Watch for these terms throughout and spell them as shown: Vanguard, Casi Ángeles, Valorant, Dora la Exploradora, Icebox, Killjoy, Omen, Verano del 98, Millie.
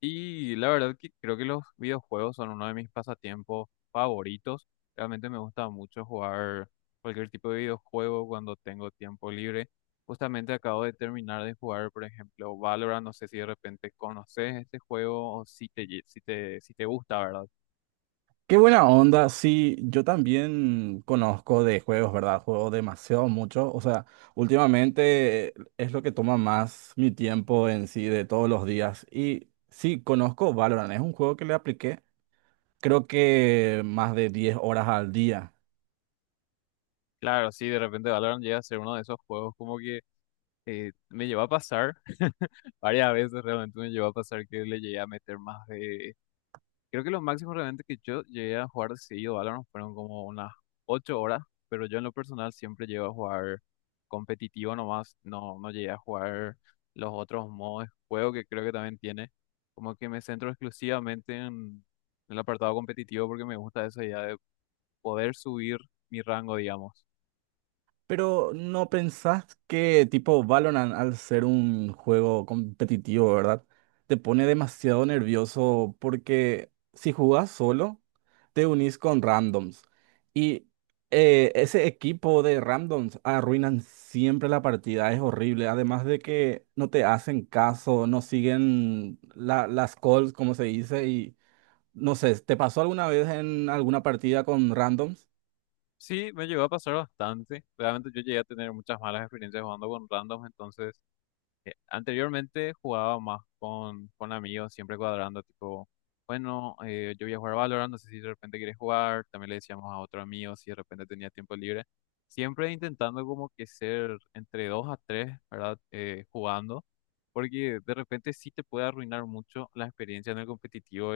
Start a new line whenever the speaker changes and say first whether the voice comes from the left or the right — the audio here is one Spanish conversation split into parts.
left: Y la verdad que creo que los videojuegos son uno de mis pasatiempos favoritos. Realmente me gusta mucho jugar cualquier tipo de videojuego cuando tengo tiempo libre. Justamente acabo de terminar de jugar, por ejemplo, Valorant. No sé si de repente conoces este juego o si te, lle- si te, si te gusta, ¿verdad?
right: Qué buena onda, sí, yo también conozco de juegos, ¿verdad? Juego demasiado mucho, o sea, últimamente es lo que toma más mi tiempo en sí de todos los días. Y sí, conozco Valorant, es un juego que le apliqué creo que más de 10 horas al día.
left: Claro, sí, de repente Valorant llega a ser uno de esos juegos como que me llevó a pasar varias veces, realmente me llevó a pasar que le llegué a meter más de. Creo que lo máximo realmente que yo llegué a jugar seguido Valorant fueron como unas 8 horas, pero yo en lo personal siempre llego a jugar competitivo nomás, no, no llegué a jugar los otros modos de juego que creo que también tiene, como que me centro exclusivamente en el apartado competitivo porque me gusta esa idea de poder subir mi rango, digamos.
right: Pero ¿no pensás que tipo Valorant al ser un juego competitivo, ¿verdad? Te pone demasiado nervioso porque si jugás solo, te unís con randoms. Y Ese equipo de randoms arruinan siempre la partida, es horrible. Además de que no te hacen caso, no siguen las calls, como se dice, y no sé, ¿te pasó alguna vez en alguna partida con randoms?
left: Sí, me llegó a pasar bastante, realmente yo llegué a tener muchas malas experiencias jugando con randoms, entonces... Anteriormente jugaba más con amigos, siempre cuadrando, tipo, bueno, yo voy a jugar Valorant, no sé si de repente quieres jugar, también le decíamos a otro amigo si de repente tenía tiempo libre, siempre intentando como que ser entre dos a tres, ¿verdad? Jugando, porque de repente sí te puede arruinar mucho la experiencia en el competitivo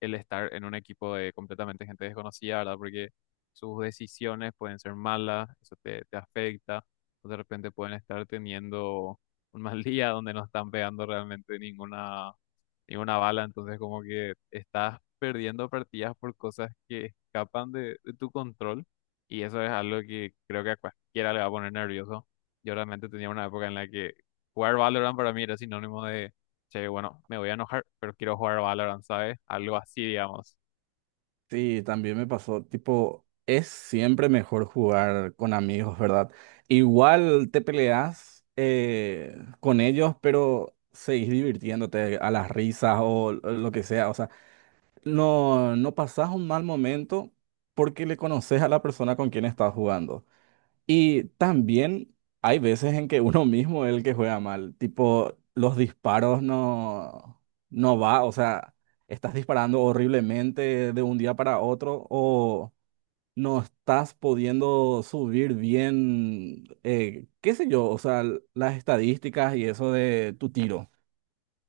left: el estar en un equipo de completamente gente desconocida, ¿verdad? Porque sus decisiones pueden ser malas, eso te afecta, o de repente pueden estar teniendo un mal día donde no están pegando realmente ninguna y una bala, entonces como que estás perdiendo partidas por cosas que escapan de tu control y eso es algo que creo que a cualquiera le va a poner nervioso. Yo realmente tenía una época en la que jugar Valorant para mí era sinónimo de, che, bueno, me voy a enojar, pero quiero jugar Valorant, ¿sabes? Algo así, digamos.
right: Sí, también me pasó, tipo, es siempre mejor jugar con amigos, ¿verdad? Igual te peleas con ellos, pero seguís divirtiéndote a las risas o lo que sea, o sea, no pasás un mal momento porque le conoces a la persona con quien estás jugando. Y también hay veces en que uno mismo es el que juega mal, tipo los disparos no, no va, o sea, estás disparando horriblemente de un día para otro o no estás pudiendo subir bien, qué sé yo, o sea, las estadísticas y eso de tu tiro.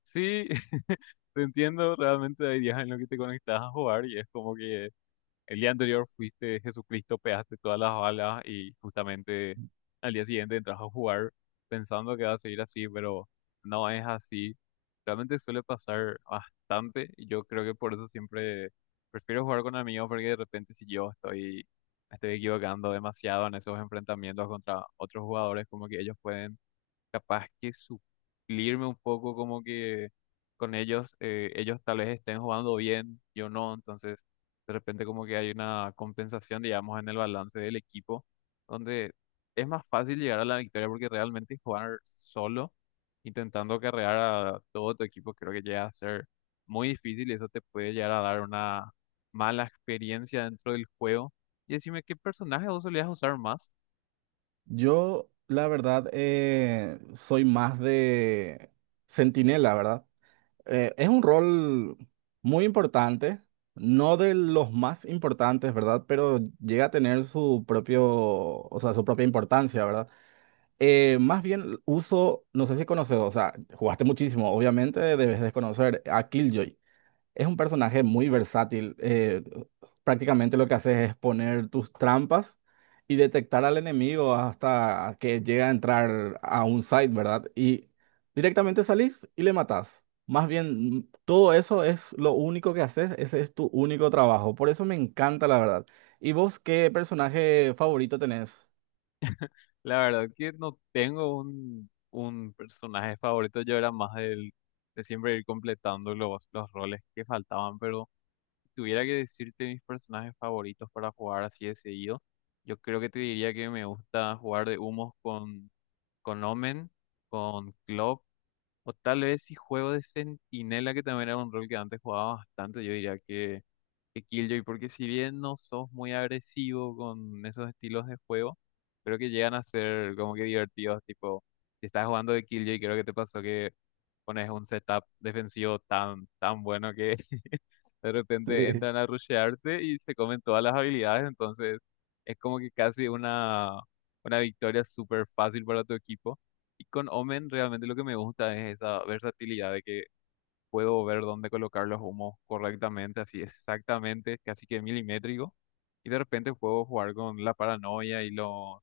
left: Sí, te entiendo, realmente hay días en los que te conectas a jugar y es como que el día anterior fuiste Jesucristo, pegaste todas las balas y justamente al día siguiente entras a jugar pensando que va a seguir así, pero no es así. Realmente suele pasar bastante y yo creo que por eso siempre prefiero jugar con amigos porque de repente si yo estoy, me estoy equivocando demasiado en esos enfrentamientos contra otros jugadores, como que ellos pueden capaz que suplirme un poco como que con ellos, ellos tal vez estén jugando bien, yo no, entonces de repente como que hay una compensación, digamos, en el balance del equipo, donde es más fácil llegar a la victoria porque realmente jugar solo, intentando carrear a todo tu equipo, creo que llega a ser muy difícil y eso te puede llegar a dar una mala experiencia dentro del juego. Y decime, ¿qué personaje vos solías usar más?
right: Yo, la verdad, soy más de centinela, ¿verdad? Es un rol muy importante, no de los más importantes, ¿verdad? Pero llega a tener su propio, o sea, su propia importancia, ¿verdad? Más bien uso, no sé si conoces, o sea, jugaste muchísimo, obviamente debes desconocer a Killjoy. Es un personaje muy versátil. Prácticamente lo que haces es poner tus trampas y detectar al enemigo hasta que llega a entrar a un site, ¿verdad? Y directamente salís y le matás. Más bien, todo eso es lo único que haces, ese es tu único trabajo. Por eso me encanta, la verdad. ¿Y vos qué personaje favorito tenés?
left: La verdad que no tengo un personaje favorito, yo era más de siempre ir completando los roles que faltaban, pero si tuviera que decirte mis personajes favoritos para jugar así de seguido, yo creo que te diría que me gusta jugar de humos con Omen, con Club o tal vez si juego de centinela, que también era un rol que antes jugaba bastante, yo diría que Killjoy, porque si bien no sos muy agresivo con esos estilos de juego, creo que llegan a ser como que divertidos, tipo, si estás jugando de Killjoy, creo que te pasó que pones un setup defensivo tan, tan bueno que de repente
right: Sí.
left: entran a rushearte y se comen todas las habilidades, entonces es como que casi una victoria súper fácil para tu equipo. Y con Omen realmente lo que me gusta es esa versatilidad de que puedo ver dónde colocar los humos correctamente, así exactamente, casi que milimétrico. Y de repente puedo jugar con la paranoia y los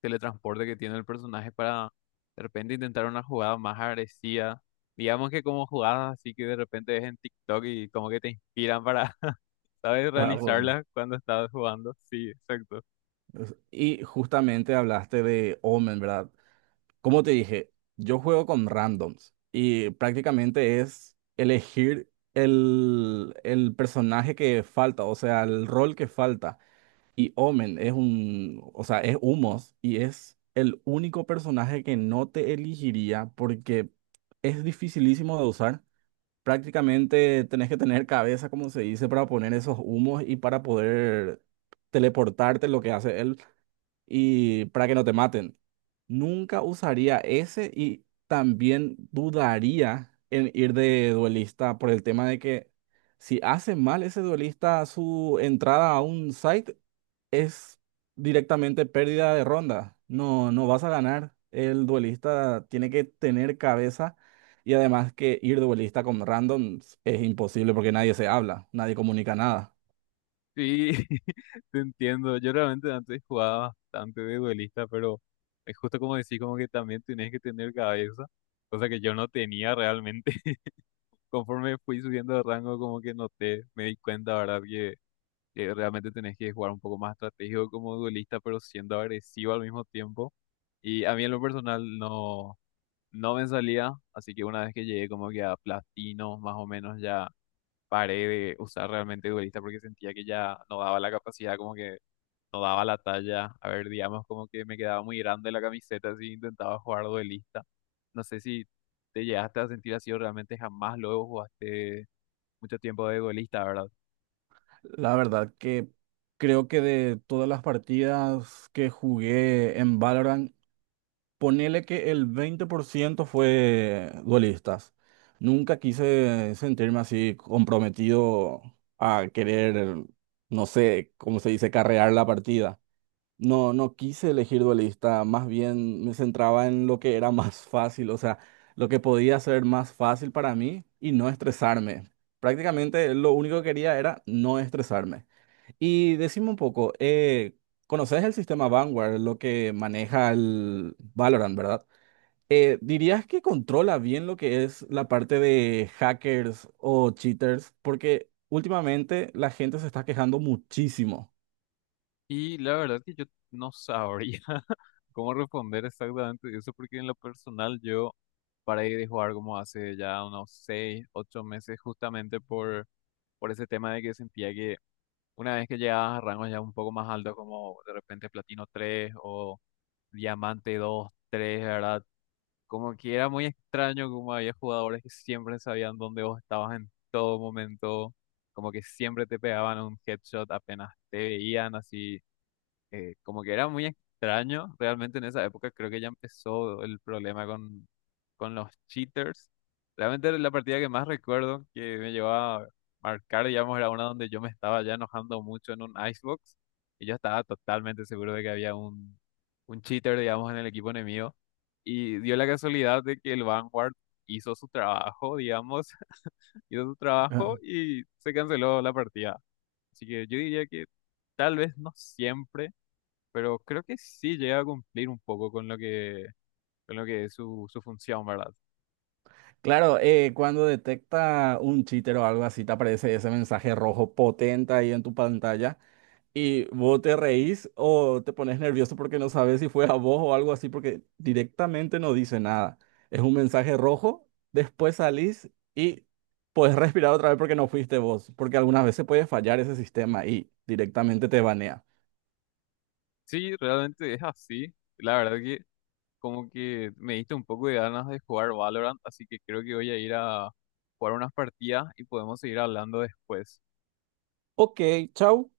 left: teletransportes que tiene el personaje para de repente intentar una jugada más agresiva. Digamos que como jugadas así que de repente ves en TikTok y como que te inspiran para, ¿sabes?
right: Para, po-
left: Realizarlas cuando estás jugando. Sí, exacto.
right: y justamente hablaste de Omen, ¿verdad? Como te dije, yo juego con randoms y prácticamente es elegir el personaje que falta, o sea, el rol que falta. Y Omen es un, o sea, es Humos y es el único personaje que no te elegiría porque es dificilísimo de usar. Prácticamente tenés que tener cabeza, como se dice, para poner esos humos y para poder teleportarte, lo que hace él y para que no te maten. Nunca usaría ese y también dudaría en ir de duelista por el tema de que si hace mal ese duelista su entrada a un site es directamente pérdida de ronda. No, no vas a ganar. El duelista tiene que tener cabeza y además que ir duelista con randoms es imposible porque nadie se habla, nadie comunica nada.
left: Sí, te entiendo. Yo realmente antes jugaba bastante de duelista, pero es justo como decís, como que también tenés que tener cabeza, cosa que yo no tenía realmente. Conforme fui subiendo de rango, como que noté, me di cuenta, ¿verdad? Que realmente tenés que jugar un poco más estratégico como duelista, pero siendo agresivo al mismo tiempo. Y a mí en lo personal no, no me salía, así que una vez que llegué como que a platino, más o menos ya paré de usar realmente duelista porque sentía que ya no daba la capacidad como que no daba la talla. A ver, digamos como que me quedaba muy grande la camiseta si intentaba jugar duelista. No sé si te llegaste a sentir así o realmente jamás luego jugaste mucho tiempo de duelista, ¿verdad?
right: La verdad que creo que de todas las partidas que jugué en Valorant, ponele que el 20% fue duelistas. Nunca quise sentirme así comprometido a querer, no sé, cómo se dice, carrear la partida. No quise elegir duelista, más bien me centraba en lo que era más fácil, o sea, lo que podía ser más fácil para mí y no estresarme. Prácticamente lo único que quería era no estresarme. Y decime un poco, conoces el sistema Vanguard, lo que maneja el Valorant, ¿verdad? ¿Dirías que controla bien lo que es la parte de hackers o cheaters? Porque últimamente la gente se está quejando muchísimo.
left: Y la verdad es que yo no sabría cómo responder exactamente eso porque en lo personal yo paré de jugar como hace ya unos 6 8 meses justamente por ese tema de que sentía que una vez que llegabas a rangos ya un poco más altos, como de repente platino 3 o diamante 2, 3, ¿verdad? Como que era muy extraño como había jugadores que siempre sabían dónde vos estabas en todo momento, como que siempre te pegaban un headshot apenas te veían, así como que era muy extraño, realmente en esa época creo que ya empezó el problema con los cheaters. Realmente la partida que más recuerdo que me llevó a marcar, digamos, era una donde yo me estaba ya enojando mucho en un Icebox y yo estaba totalmente seguro de que había un cheater, digamos, en el equipo enemigo. Y dio la casualidad de que el Vanguard hizo su trabajo, digamos, hizo su
right: Ah.
left: trabajo y se canceló la partida. Así que yo diría que tal vez no siempre, pero creo que sí llega a cumplir un poco con lo que es su función, ¿verdad?
right: Claro, cuando detecta un cheater o algo así, te aparece ese mensaje rojo potente ahí en tu pantalla. Y vos te reís o te pones nervioso porque no sabes si fue a vos o algo así, porque directamente no dice nada. Es un mensaje rojo, después salís y puedes respirar otra vez porque no fuiste vos, porque algunas veces puede fallar ese sistema y directamente te banea.
left: Sí, realmente es así. La verdad que como que me diste un poco de ganas de jugar Valorant, así que creo que voy a ir a jugar unas partidas y podemos seguir hablando después.
right: Ok, chau.